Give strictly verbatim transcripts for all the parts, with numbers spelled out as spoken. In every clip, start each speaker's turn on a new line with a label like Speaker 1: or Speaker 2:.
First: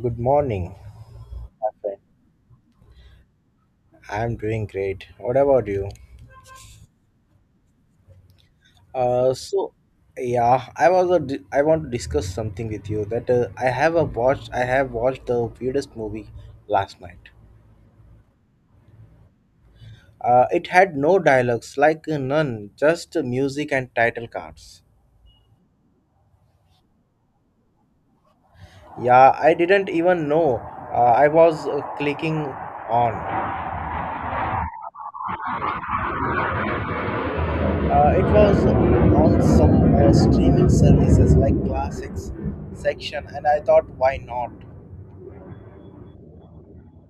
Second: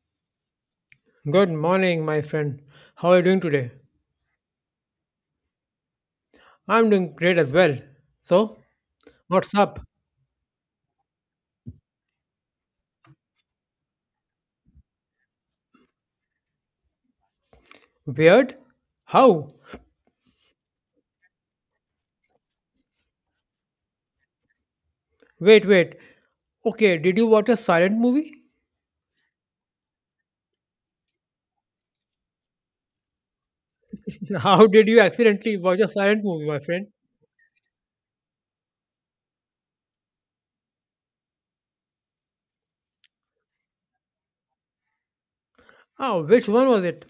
Speaker 1: Good morning, my
Speaker 2: Good
Speaker 1: friend.
Speaker 2: morning, my friend. How are you doing today?
Speaker 1: I'm doing great. What about you?
Speaker 2: I'm doing great as well. So,
Speaker 1: Uh,
Speaker 2: what's
Speaker 1: so
Speaker 2: up?
Speaker 1: yeah, I was a di- I want to discuss something with you that uh, I have a watched I have watched the weirdest movie last night.
Speaker 2: Weird? How?
Speaker 1: Uh, it had no dialogues, like uh, none, just uh, music and title cards.
Speaker 2: Wait, wait. Okay, did you watch a silent movie?
Speaker 1: Yeah, I didn't even know uh, I was uh, clicking on.
Speaker 2: How did you accidentally watch a silent movie, my friend?
Speaker 1: Uh, it was on some uh, streaming services like classics section, and I thought, why not?
Speaker 2: Oh, which one was it,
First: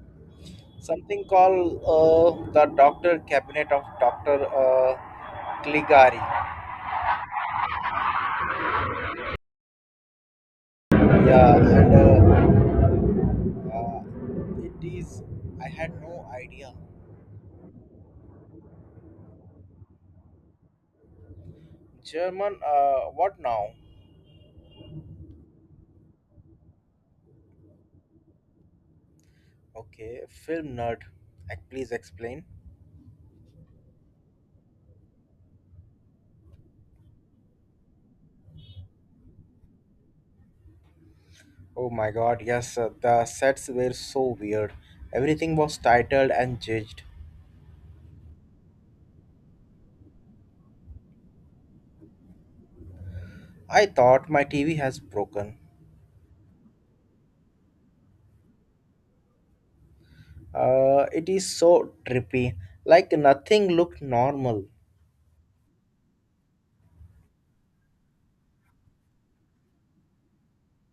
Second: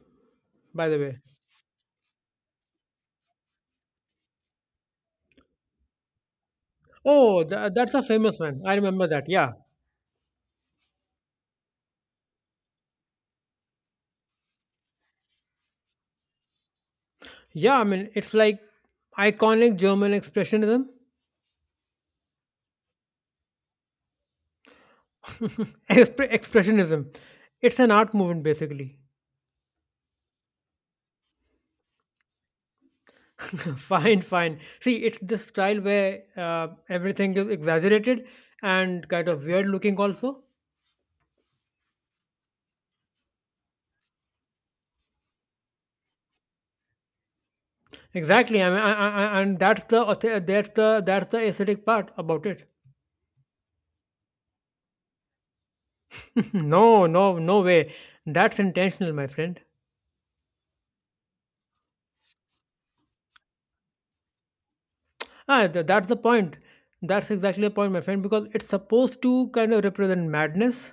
Speaker 2: by the way?
Speaker 1: Something called uh, the doctor cabinet of doctor Uh, Caligari.
Speaker 2: Oh, tha that's a famous one. I remember that. Yeah.
Speaker 1: Yeah, and uh, uh, it is. I had no idea.
Speaker 2: Yeah, I mean, it's like iconic German expressionism.
Speaker 1: German. Uh, what now?
Speaker 2: Expre- expressionism. It's an art movement, basically.
Speaker 1: Okay, film nerd. Ac- Please explain.
Speaker 2: Fine, fine. See, it's this style where uh, everything is exaggerated and kind of weird looking also.
Speaker 1: Oh my God! Yes, uh, the sets were so weird. Everything was titled and judged.
Speaker 2: Exactly. I mean, I, I, I- and that's the auth- that's the that's the aesthetic part about it.
Speaker 1: I thought my T V has broken.
Speaker 2: No, no, no way, that's intentional, my friend.
Speaker 1: Uh, it is so trippy. Like nothing looked normal.
Speaker 2: Ah, th- that's the point. That's exactly the point, my friend, because it's supposed to kind of represent madness.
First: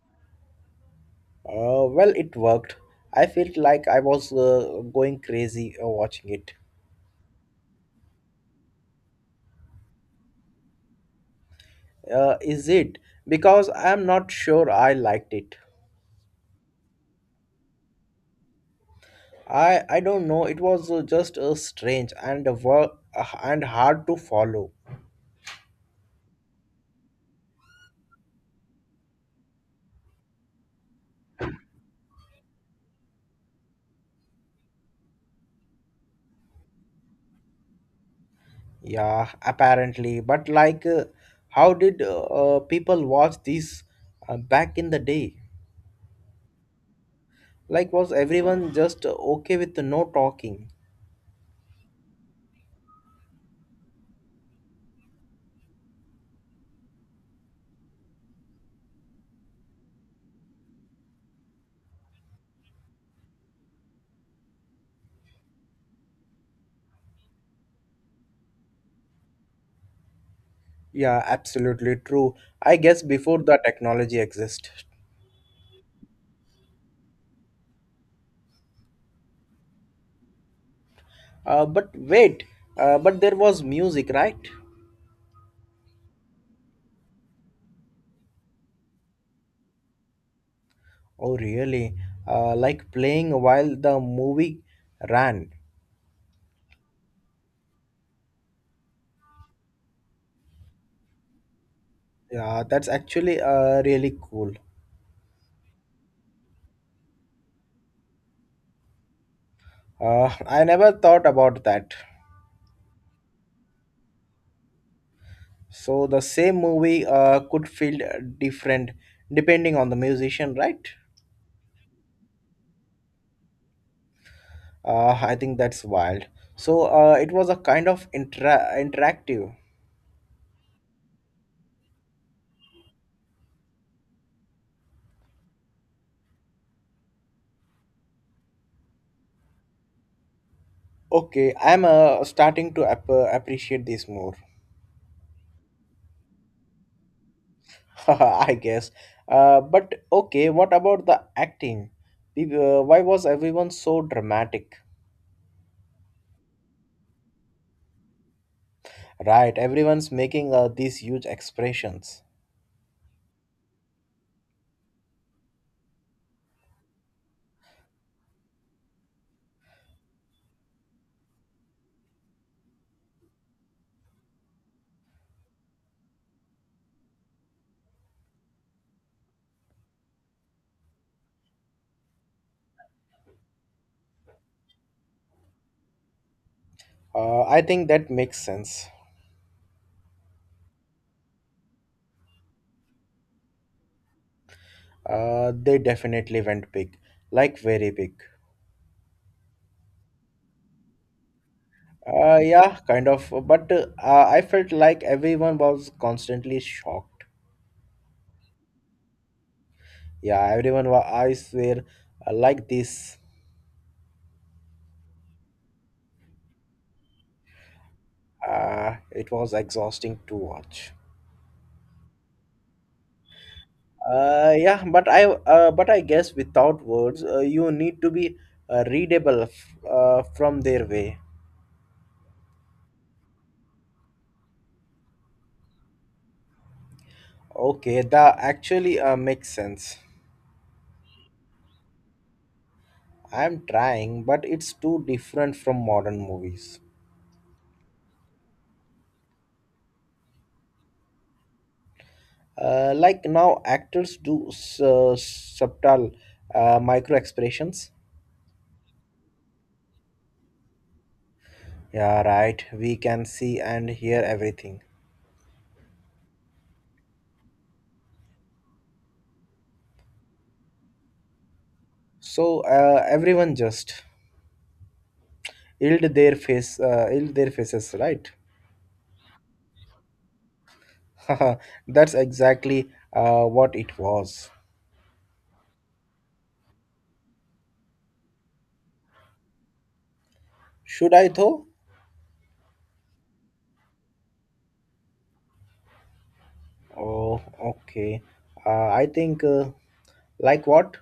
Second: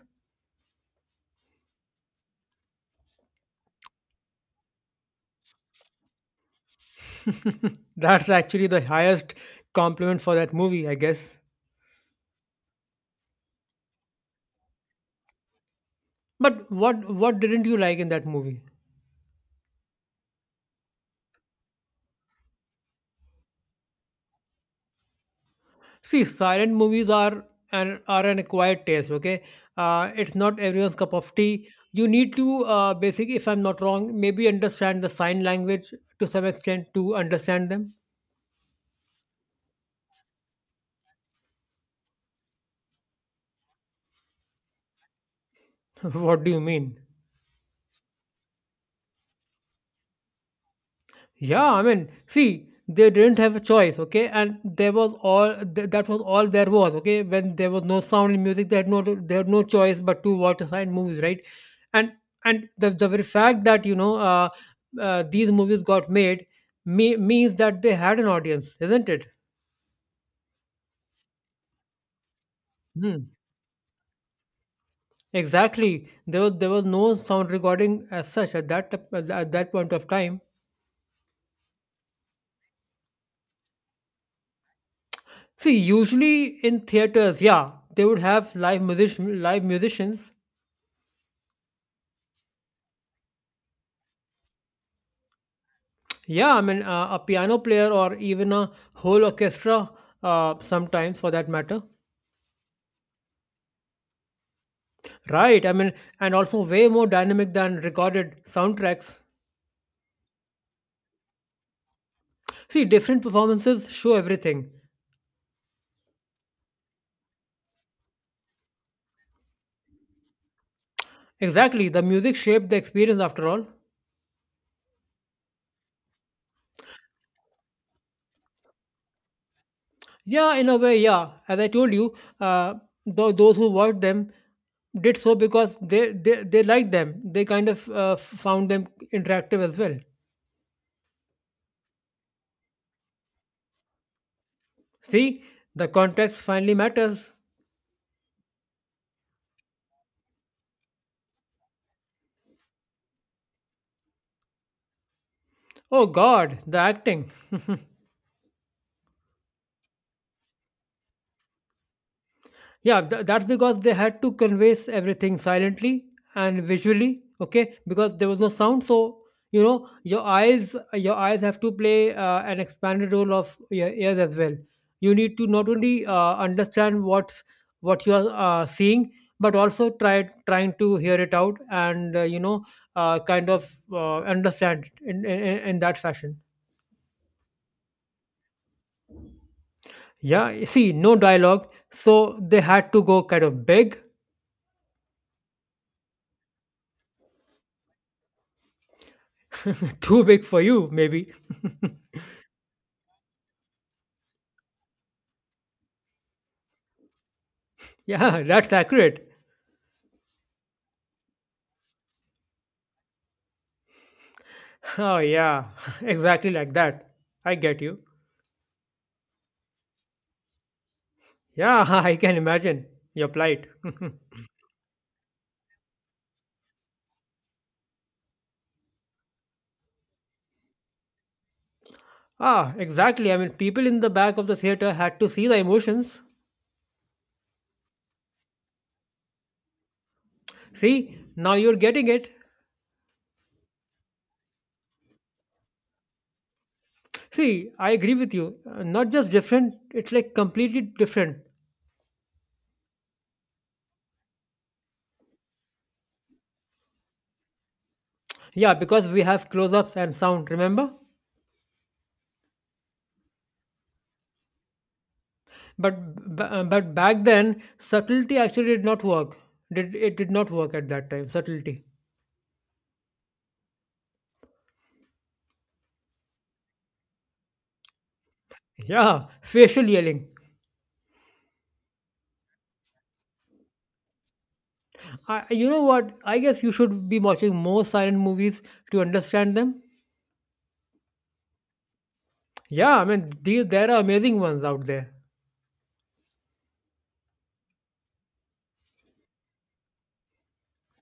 Speaker 1: Uh, well, it worked. I felt like I was uh, going crazy uh, watching it.
Speaker 2: That's actually the highest compliment for that movie, I guess.
Speaker 1: Uh, is it? Because I'm not sure I liked it.
Speaker 2: But what what didn't you like in that movie?
Speaker 1: I I don't know. It was uh, just uh, strange and work uh, and hard to follow.
Speaker 2: See, silent movies are an are an acquired taste. Okay, uh, it's not everyone's cup of tea. You need to uh, basically, if I'm not wrong, maybe understand the sign language to some extent to understand them.
Speaker 1: Yeah, apparently. But like, uh, how did uh, uh, people watch these uh, back in the day?
Speaker 2: What do you mean?
Speaker 1: Like, was everyone just uh, okay with no talking?
Speaker 2: Yeah, I mean, see, they didn't have a choice, okay? And there was all th- that was all there was, okay? When there was no sound in music, they had no they had no choice but to watch the silent movies, right? And and the the very fact that you know uh, uh, these movies got made me- means that they had an audience, isn't it?
Speaker 1: Yeah, absolutely true. I guess
Speaker 2: Hmm.
Speaker 1: before the technology existed.
Speaker 2: Exactly. There was there was no sound recording as such at that t- at that point of time.
Speaker 1: Uh, but wait, uh, but there was music, right?
Speaker 2: See, usually in theaters, yeah, they would have live musician live musicians.
Speaker 1: Oh, really? Uh, like playing while the movie ran.
Speaker 2: Yeah, I mean, uh, a piano player or even a whole orchestra, uh, sometimes for that matter.
Speaker 1: Yeah, that's actually uh, really cool.
Speaker 2: Right, I mean, and also way more dynamic than recorded soundtracks.
Speaker 1: Uh, I never thought about that.
Speaker 2: See, different performances show everything.
Speaker 1: So the same movie uh, could feel different depending on the musician, right?
Speaker 2: Exactly, the music shaped the experience after all.
Speaker 1: Uh, I think that's wild. So uh, it was a kind of intra- interactive.
Speaker 2: Yeah, in a way, yeah. As I told you, uh, th- those who watched them did so because they, they, they liked them. They kind of uh, f- found them interactive as well.
Speaker 1: Okay, I'm uh, starting to ap- appreciate this more.
Speaker 2: See, the context finally matters.
Speaker 1: I guess. Uh, but okay, what about the acting? Peop- uh, Why was everyone so dramatic?
Speaker 2: Oh God, the acting.
Speaker 1: Right, everyone's making uh, these huge expressions.
Speaker 2: Yeah, tha that's because they had to convey s- everything silently and visually, okay? Because there was no sound, so you know your eyes your eyes have to play uh, an expanded role of your ears as well. You need to not only uh, understand what's what you are uh, seeing, but also try trying to hear it out and uh, you know uh, kind of uh, understand it in, in in in that fashion.
Speaker 1: Uh, I think that makes sense.
Speaker 2: Yeah, you see, no dialogue, so they had to go kind of big.
Speaker 1: Uh, they definitely went big, like very big.
Speaker 2: Too big for you, maybe.
Speaker 1: Uh, yeah, kind of. But uh, I felt like everyone was constantly shocked.
Speaker 2: Yeah, that's accurate.
Speaker 1: Yeah, everyone was, I swear, uh, like this.
Speaker 2: Oh, yeah, exactly like that. I get you.
Speaker 1: Uh, it was exhausting to watch.
Speaker 2: Yeah, I can imagine your plight.
Speaker 1: Uh, yeah, but I uh, but I guess without words, uh, you need to be uh, readable f- uh, from their way.
Speaker 2: Ah, exactly. I mean, people in the back of the theater had to see the emotions.
Speaker 1: Okay, that actually uh, makes sense.
Speaker 2: See, now you're getting it.
Speaker 1: I'm trying, but it's too different from modern movies.
Speaker 2: See, I agree with you. Uh, Not just different, it's like completely different.
Speaker 1: Uh, like now, actors do s- uh, subtle uh, micro expressions.
Speaker 2: Yeah, because we have close ups and sound, remember?
Speaker 1: Yeah, right. We can see and hear everything.
Speaker 2: But, b- uh, but back then, subtlety actually did not work. Did, it did not work at that time, subtlety.
Speaker 1: So uh, everyone just yield their face, uh, yield their faces, right?
Speaker 2: Yeah, facial yelling.
Speaker 1: Haha, that's exactly uh, what it was.
Speaker 2: I, you know what? I guess you should be watching more silent movies to understand them.
Speaker 1: Should I though?
Speaker 2: Yeah, I mean, these, there are amazing ones out there.
Speaker 1: Oh, okay. Uh, I think, uh, like what?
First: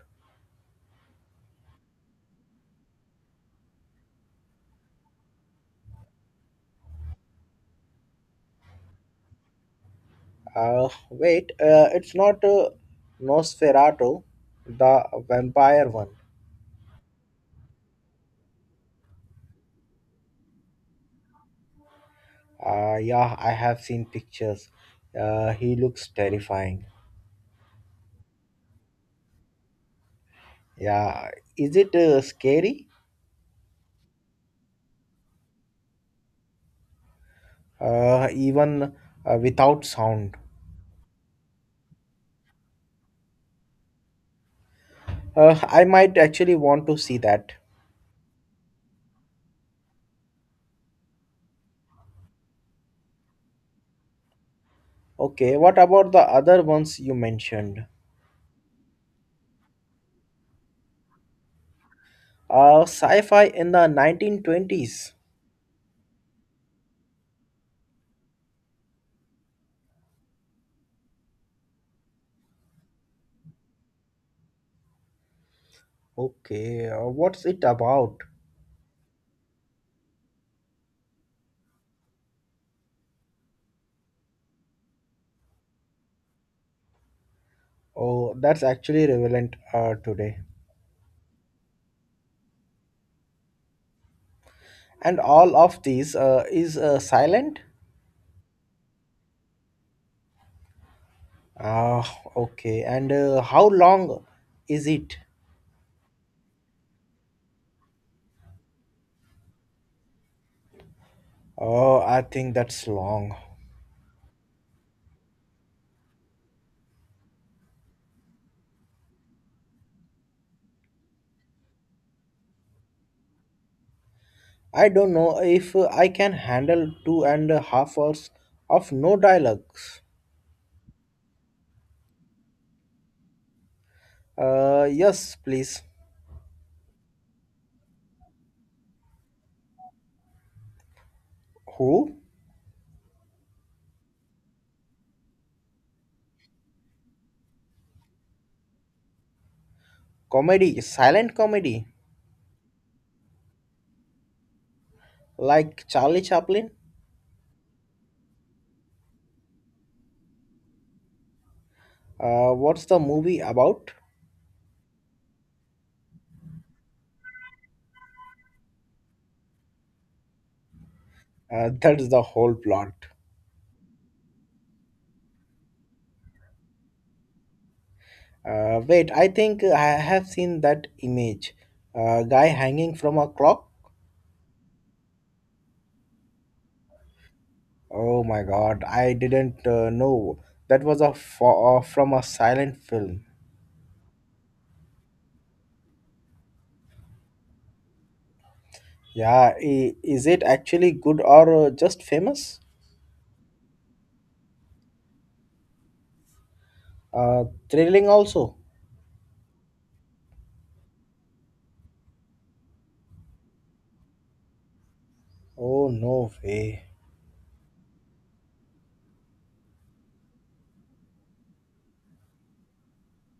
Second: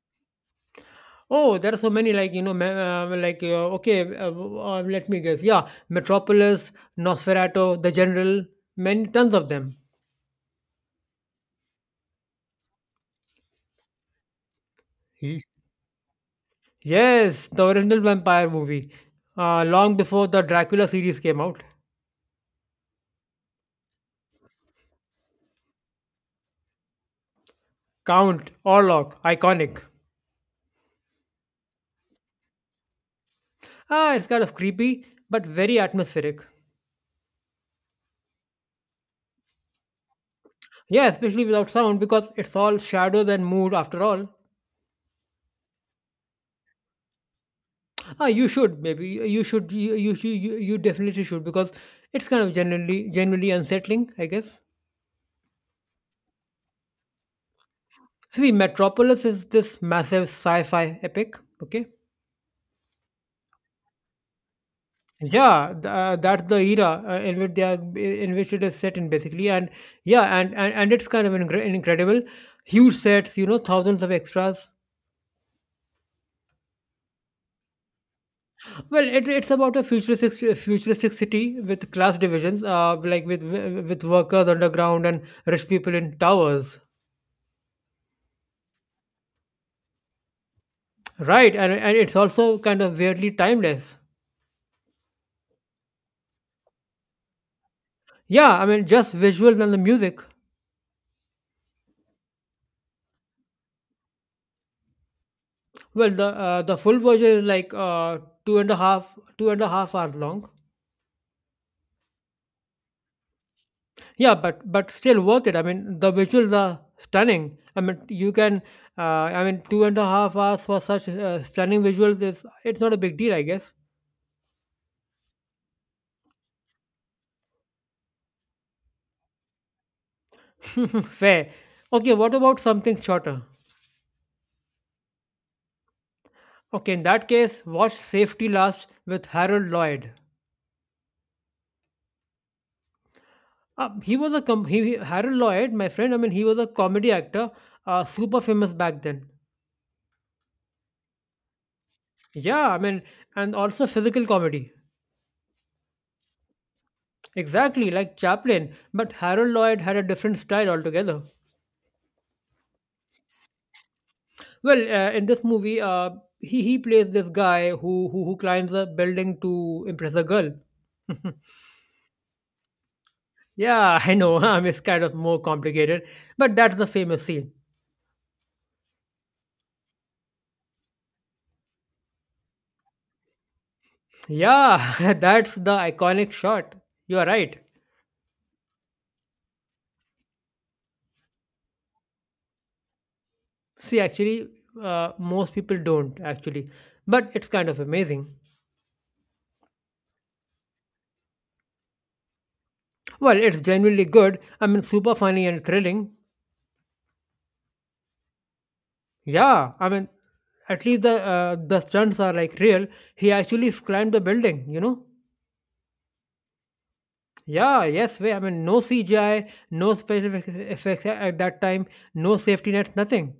Speaker 2: Oh, there are so many, like, you know, ma- uh, like, uh, okay, uh, uh, let me guess. Yeah, Metropolis, Nosferatu, The General, many, tons of them.
Speaker 1: Uh, wait, uh, it's not uh, Nosferatu, the
Speaker 2: Ye-
Speaker 1: vampire one.
Speaker 2: Yes, the original vampire movie, uh, long before the Dracula series came out.
Speaker 1: Uh, yeah, I have seen pictures. Uh, he looks terrifying.
Speaker 2: Count, Orlok, iconic.
Speaker 1: Yeah, is it uh, scary?
Speaker 2: Ah, it's kind of creepy, but very atmospheric.
Speaker 1: Uh, even uh, without sound.
Speaker 2: Yeah, especially without sound because it's all shadows and mood after all.
Speaker 1: Uh, I might actually want to see that.
Speaker 2: Ah, you should maybe you should you you you, you you definitely should because it's kind of generally generally unsettling, I guess.
Speaker 1: Okay, what about the other ones you mentioned?
Speaker 2: See, Metropolis is this massive sci-fi epic. Okay,
Speaker 1: Uh, sci-fi in the nineteen twenties.
Speaker 2: yeah, th- uh, that's the era uh, in which they are in which it is set in basically, and yeah, and and, and it's kind of incre- incredible, huge sets, you know, thousands of extras.
Speaker 1: Okay, uh, what's it about?
Speaker 2: Well, it, it's about a futuristic futuristic city with class divisions, uh, like with with workers underground and rich people in towers,
Speaker 1: Oh, that's actually relevant uh, today.
Speaker 2: right? And and it's also kind of weirdly timeless.
Speaker 1: And all of these uh, is uh, silent?
Speaker 2: Yeah, I mean, just visuals and the music.
Speaker 1: Ah, okay. And uh, how long is it?
Speaker 2: Well, the uh, the full version is like uh, two and a half two and a half hours long.
Speaker 1: Oh, I think that's long.
Speaker 2: Yeah, but but still worth it. I mean, the visuals are stunning. I mean, you can. Uh, I mean, two and a half hours for such uh, stunning visuals is it's not a big deal, I guess.
Speaker 1: I don't know if uh, I can handle two and a half hours of no dialogues.
Speaker 2: Fair. Okay, what about something shorter?
Speaker 1: Uh, yes, please.
Speaker 2: Okay, in that case, watch Safety Last with Harold Lloyd.
Speaker 1: Who?
Speaker 2: Uh, he was a com- he, he- Harold Lloyd, my friend. I mean, he was a comedy actor, uh, super famous back then.
Speaker 1: Comedy, silent comedy,
Speaker 2: Yeah, I mean, and also physical comedy.
Speaker 1: like Charlie Chaplin.
Speaker 2: Exactly, like Chaplin, but Harold Lloyd had a different style altogether.
Speaker 1: Uh, what's the movie about?
Speaker 2: Well, uh, in this movie, uh, he he plays this guy who who who climbs a building to impress a girl.
Speaker 1: Uh, that's the whole plot.
Speaker 2: Yeah, I know. I'm it's kind of more complicated, but that's the famous scene.
Speaker 1: Uh, wait, I think I have seen that image. A guy hanging from a clock.
Speaker 2: Yeah, that's the iconic shot. You are right.
Speaker 1: Oh my god, I didn't uh, know that was a fo- uh, from a silent film.
Speaker 2: See, actually, uh, most people don't actually, but it's kind of amazing.
Speaker 1: Yeah, i- is it actually good or uh, just famous?
Speaker 2: Well, it's genuinely good. I mean, super funny and thrilling.
Speaker 1: Uh, Thrilling also.
Speaker 2: Yeah, I mean, at least the uh, the stunts are like real. He actually climbed the building. You know.
Speaker 1: Oh no way.
Speaker 2: Yeah, yes, way. I mean, no C G I, no special effects at that time, no safety nets, nothing.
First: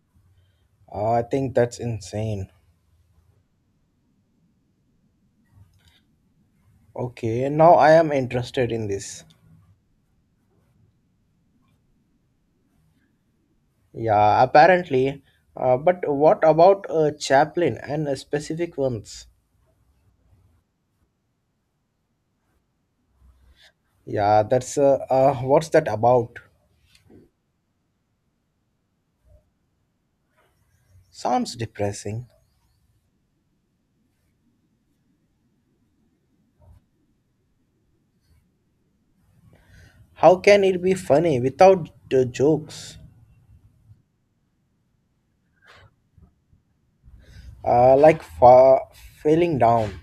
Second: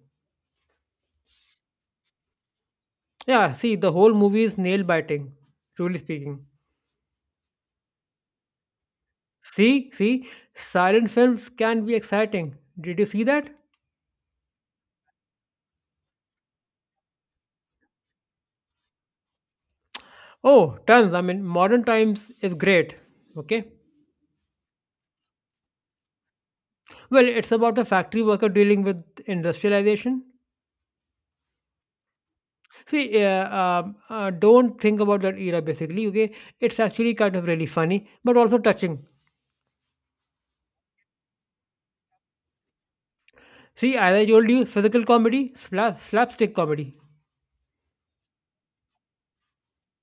Speaker 1: Uh, I think that's insane.
Speaker 2: Yeah, see, the whole movie is nail biting, truly speaking.
Speaker 1: Okay, now I am interested in this.
Speaker 2: See, see, silent films can be exciting. Did you see that?
Speaker 1: Yeah, apparently. Uh, but what about uh, Chaplin and uh, specific ones?
Speaker 2: Oh, tons. I mean, modern times is great. Okay.
Speaker 1: Yeah, that's uh, uh, what's that about?
Speaker 2: Well, it's about a factory worker dealing with industrialization.
Speaker 1: Sounds depressing.
Speaker 2: See, uh, um, uh, don't think about that era basically. Okay. It's actually kind of really funny, but also touching.
Speaker 1: How can it be funny without the jokes?
Speaker 2: See, as I told you, physical comedy, slap, slapstick comedy.
Speaker 1: Uh, like fa- failing down.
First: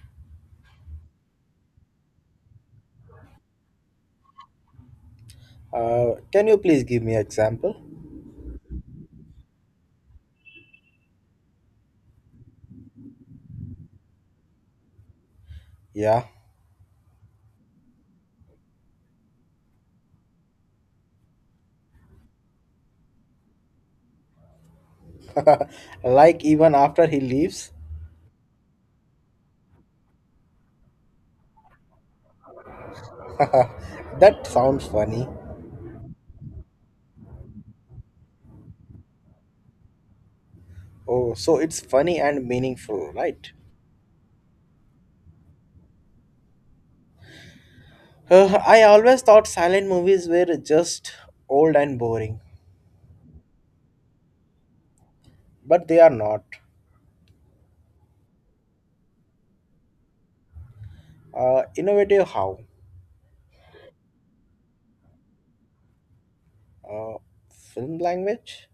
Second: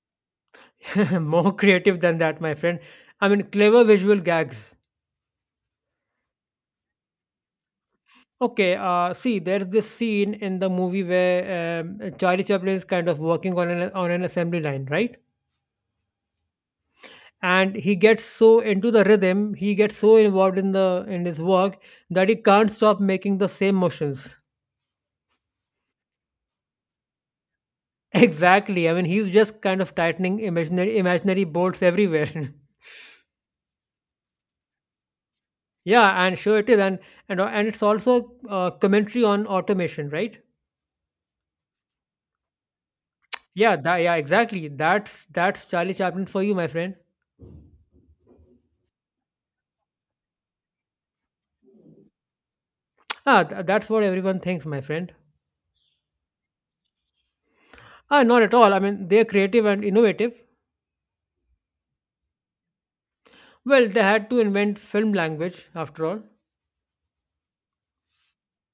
Speaker 2: More creative than that, my friend. I mean, clever visual gags.
Speaker 1: Uh, can you please give me an example?
Speaker 2: Okay, uh, see, there's this scene in the movie where um, Charlie Chaplin is kind of working on an on an assembly line, right?
Speaker 1: Yeah,
Speaker 2: And he gets so into the rhythm, he gets so involved in the in his work that he can't stop making the same motions.
Speaker 1: like even after he leaves.
Speaker 2: Exactly. I mean, he's just kind of tightening imaginary imaginary bolts everywhere.
Speaker 1: That sounds funny.
Speaker 2: Yeah, and sure it is, and and and it's also uh, commentary on automation, right?
Speaker 1: Oh, so it's funny and meaningful, right?
Speaker 2: Yeah, that, yeah, exactly. That's that's Charlie Chaplin for you, my friend.
Speaker 1: Uh, I always thought silent movies were just old and boring,
Speaker 2: Ah, th- that's what everyone thinks, my friend.
Speaker 1: but they are not.
Speaker 2: Ah, not at all. I mean, they're creative and innovative.
Speaker 1: Uh, innovative how?
Speaker 2: Well, they had to invent film language after all.
Speaker 1: Uh, Film language?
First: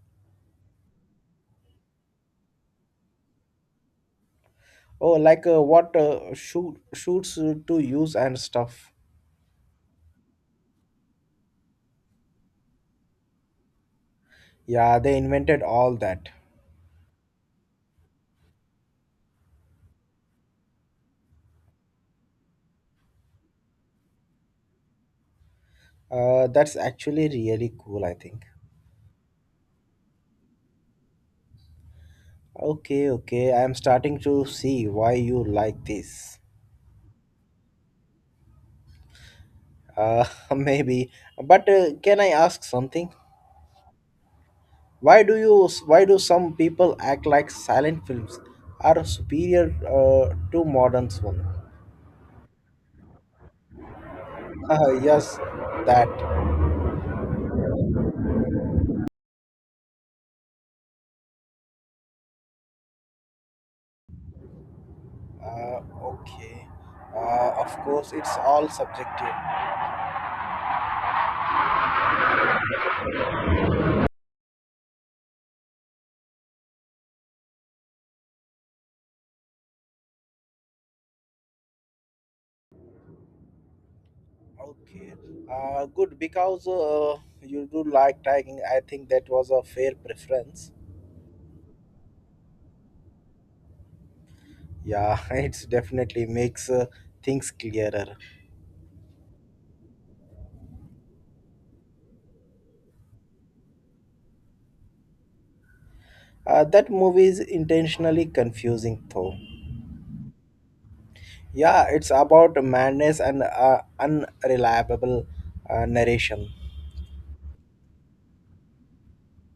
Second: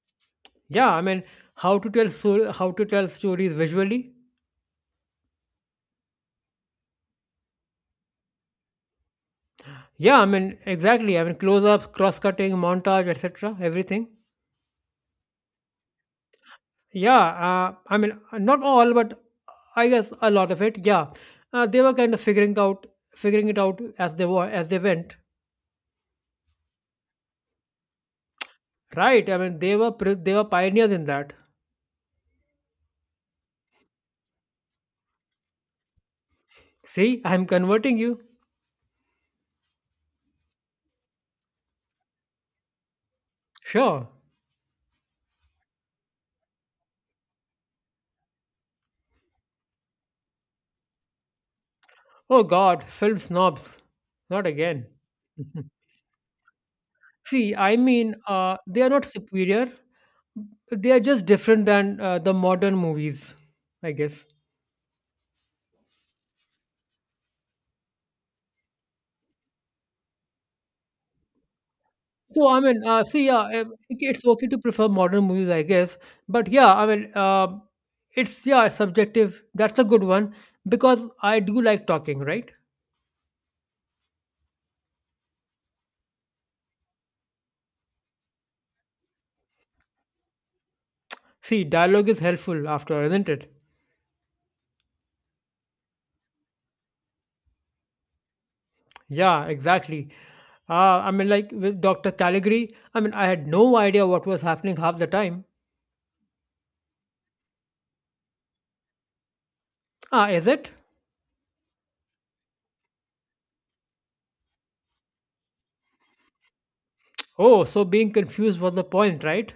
Speaker 2: Yeah, I mean, how to tell so- how to tell stories visually.
Speaker 1: Oh, like uh, what uh, shoot, shoots to use and stuff.
Speaker 2: Yeah, I mean, exactly. I mean, close-ups, cross-cutting, montage, et cetera. Everything.
Speaker 1: Yeah, they invented all that.
Speaker 2: Yeah, uh, I mean, not all, but I guess a lot of it. Yeah, uh, they were kind of figuring out, figuring it out as they were as they went.
Speaker 1: Uh, that's actually really cool, I think.
Speaker 2: Right. I mean, they were pri- they were pioneers in that.
Speaker 1: Okay, okay, I'm starting to see why you like this.
Speaker 2: See, I'm converting you.
Speaker 1: Uh, maybe. But uh, can I ask something?
Speaker 2: Sure.
Speaker 1: Why do you? Why do some people act like silent films are superior uh, to modern one?
Speaker 2: Oh God, film snobs. Not again.
Speaker 1: Uh, yes, that.
Speaker 2: See, I mean, uh, they are not superior. They are just different than uh, the modern movies, I guess.
Speaker 1: Uh, okay. Uh, of course, it's all subjective.
Speaker 2: So, I mean, uh, see, yeah, uh, it's okay to prefer modern movies, I guess. But yeah, I mean, uh, it's, yeah, subjective. That's a good one because I do like talking, right?
Speaker 1: Okay. Uh, good because uh, you do like tagging. I think that was a fair preference.
Speaker 2: See, dialogue is helpful after, isn't it?
Speaker 1: Yeah, it's definitely makes uh, things clearer.
Speaker 2: Yeah, exactly. Uh, I mean, like with Doctor Caligari, I mean, I had no idea what was happening half the time.
Speaker 1: Uh, that movie is intentionally confusing, though.
Speaker 2: Ah, is it?
Speaker 1: Yeah, it's about madness and uh, unreliable uh, narration.
Speaker 2: Oh, so being confused was the point, right?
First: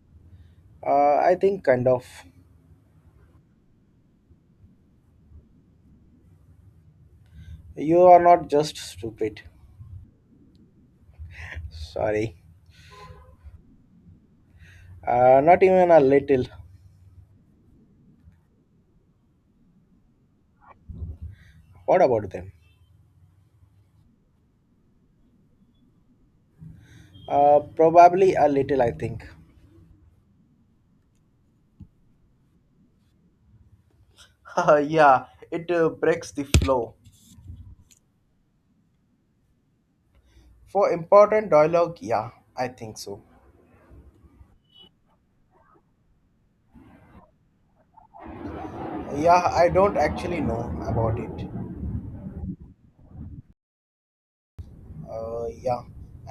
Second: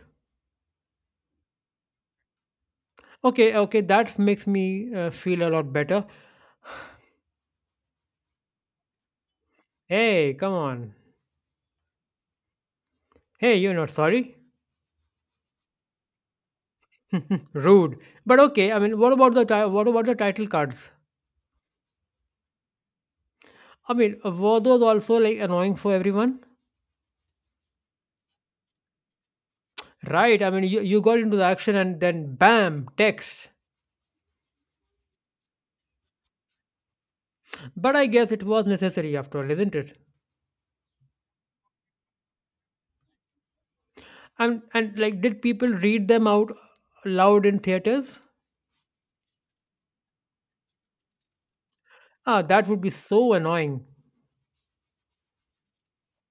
Speaker 1: Uh, I think kind of.
Speaker 2: Okay, okay, that makes me uh, feel a lot better.
Speaker 1: You are not just stupid.
Speaker 2: Hey, come on.
Speaker 1: Sorry.
Speaker 2: Hey, you're not sorry?
Speaker 1: Uh, not even a little.
Speaker 2: Rude. But okay, I mean, what about the ti- what about the title cards?
Speaker 1: What about them?
Speaker 2: I mean, were those also like annoying for everyone?
Speaker 1: Uh, probably a little, I think.
Speaker 2: Right, I mean, you, you got into the action and then bam, text.
Speaker 1: Yeah, it uh, breaks the flow.
Speaker 2: But I guess it was necessary after all, isn't it?
Speaker 1: For important dialogue, yeah, I think so.
Speaker 2: And and like, did people read them out loud in theaters?
Speaker 1: Yeah, I don't actually know about it.
Speaker 2: Ah, that would be so annoying.
Speaker 1: Uh, yeah,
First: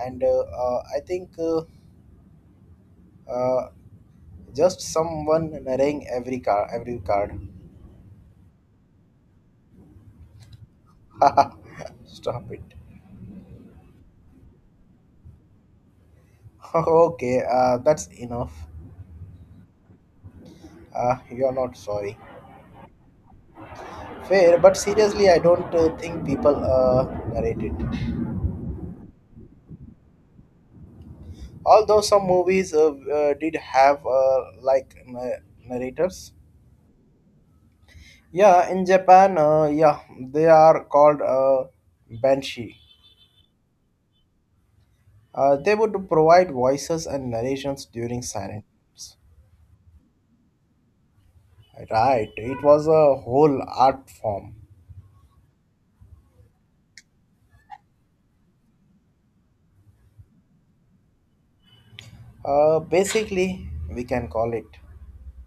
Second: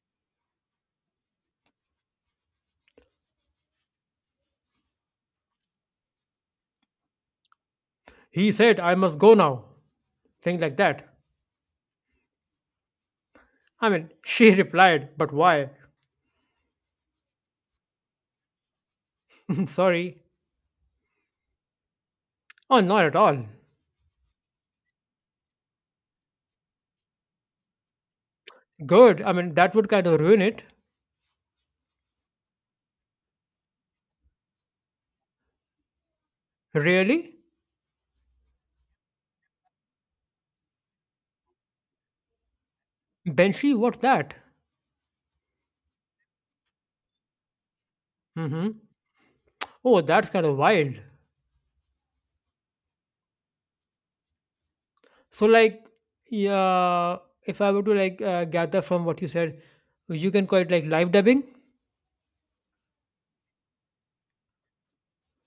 Speaker 1: and uh, uh, I think uh, uh, Just someone narrating every card, every card.
Speaker 2: He said, I must go now. Things like that.
Speaker 1: Stop it.
Speaker 2: I mean, she replied, But why?
Speaker 1: Okay, uh, that's enough.
Speaker 2: Sorry.
Speaker 1: Uh, you're not sorry.
Speaker 2: Oh, not at all.
Speaker 1: Fair, but seriously, I don't uh, think people uh, narrate it.
Speaker 2: Good. I mean, that would kind of ruin it.
Speaker 1: Although some movies uh, uh, did have uh, like na- narrators.
Speaker 2: Really?
Speaker 1: Yeah, in Japan, uh, yeah, they are called uh, banshee.
Speaker 2: Benshi, what's that?
Speaker 1: Uh, they would provide voices and narrations during
Speaker 2: Mm-hmm.
Speaker 1: silence.
Speaker 2: Oh, that's kind of wild.
Speaker 1: Right, it was a whole art form.
Speaker 2: So, like, yeah, if I were to like uh, gather from what you said, you can call it like live dubbing.
Speaker 1: Uh, basically, we can call it.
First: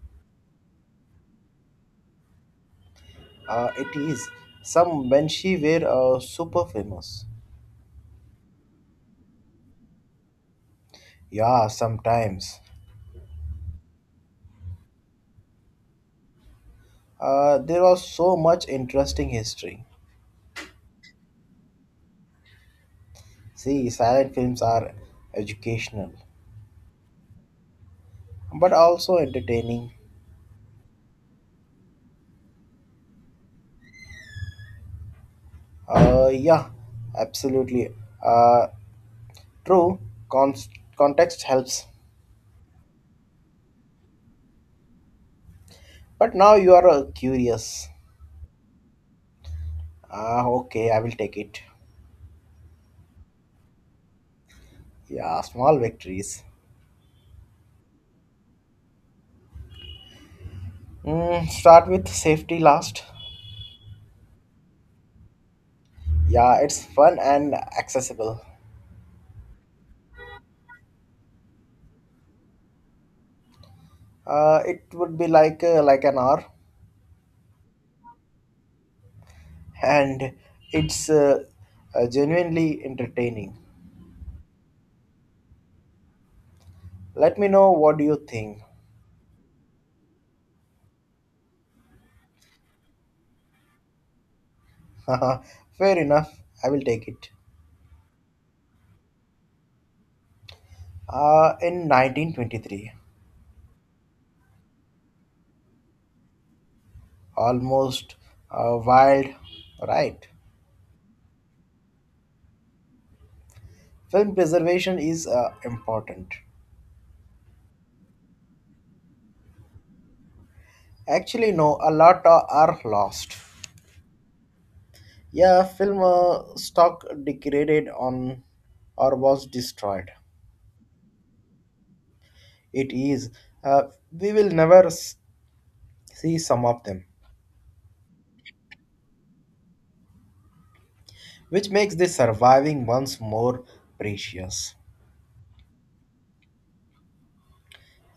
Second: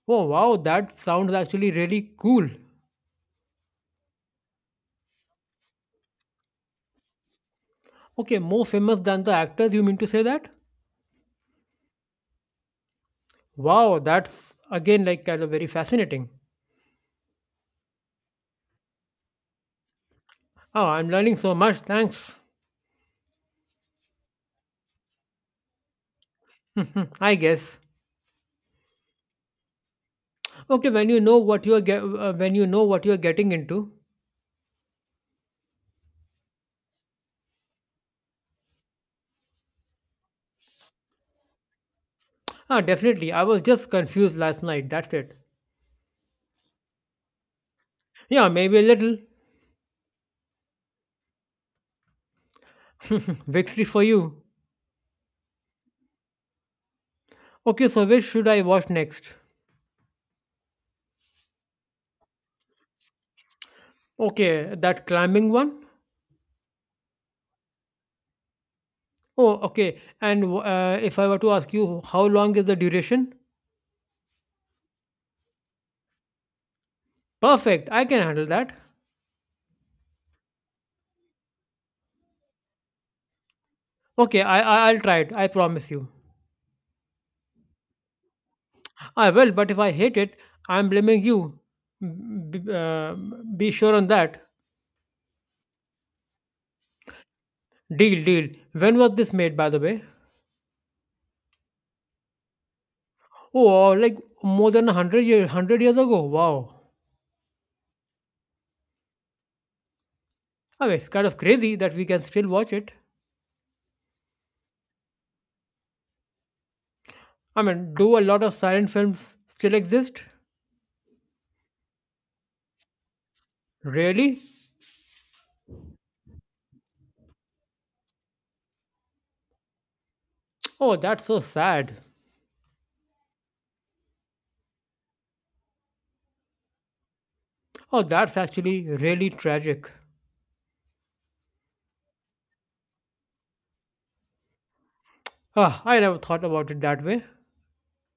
Speaker 2: Oh, wow, that sounds actually really cool.
Speaker 1: Uh, it is some when she were uh, super famous.
Speaker 2: Okay, more famous than the actors, you mean to say that?
Speaker 1: Yeah, sometimes.
Speaker 2: Wow, that's again like kind of very fascinating.
Speaker 1: Uh, there was so much interesting history.
Speaker 2: Oh, I'm learning so much. Thanks.
Speaker 1: See, silent films are educational,
Speaker 2: Mhm, I guess.
Speaker 1: but also entertaining.
Speaker 2: Okay, when you know what you're get, uh, when you know what you're getting into.
Speaker 1: Uh, yeah, absolutely. Uh, True, con- context helps.
Speaker 2: Ah, definitely. I was just confused last night. That's it.
Speaker 1: But now you are uh, curious.
Speaker 2: Yeah, maybe a little.
Speaker 1: Ah, okay, I will take it.
Speaker 2: Victory for you.
Speaker 1: Yeah, small victories.
Speaker 2: Okay, so which should I watch next?
Speaker 1: Mm, start with Safety Last.
Speaker 2: Okay, that climbing one.
Speaker 1: Yeah, it's fun and accessible.
Speaker 2: Oh, okay. And w- uh, if I were to ask you, how long is the duration?
Speaker 1: Uh, it would be like uh, like an hour,
Speaker 2: Perfect. I can handle that.
Speaker 1: and it's uh, uh, genuinely entertaining.
Speaker 2: Okay, I, I I'll try it. I promise you.
Speaker 1: Let me know what you think.
Speaker 2: I will. But if I hate it, I'm blaming you. B- b- uh, be sure on that.
Speaker 1: Fair enough, I will take it.
Speaker 2: Deal, deal. When was this made, by the way?
Speaker 1: Uh, in nineteen twenty-three,
Speaker 2: Oh, uh, like more than hundred year, hundred years ago. Wow.
Speaker 1: almost uh, wild, right?
Speaker 2: I mean, it's kind of crazy that we can still watch it.
Speaker 1: Film preservation is uh, important.
Speaker 2: I mean, do a lot of silent films still exist?
Speaker 1: Actually, no, a lot are are lost.
Speaker 2: Really?
Speaker 1: Yeah, film uh, stock degraded on or was destroyed.
Speaker 2: Oh, that's so sad.
Speaker 1: It is. Uh, we will never s- See some of them,
Speaker 2: Oh, that's actually really tragic.
Speaker 1: which makes the surviving ones more precious.
Speaker 2: Ah, I never thought about it that way.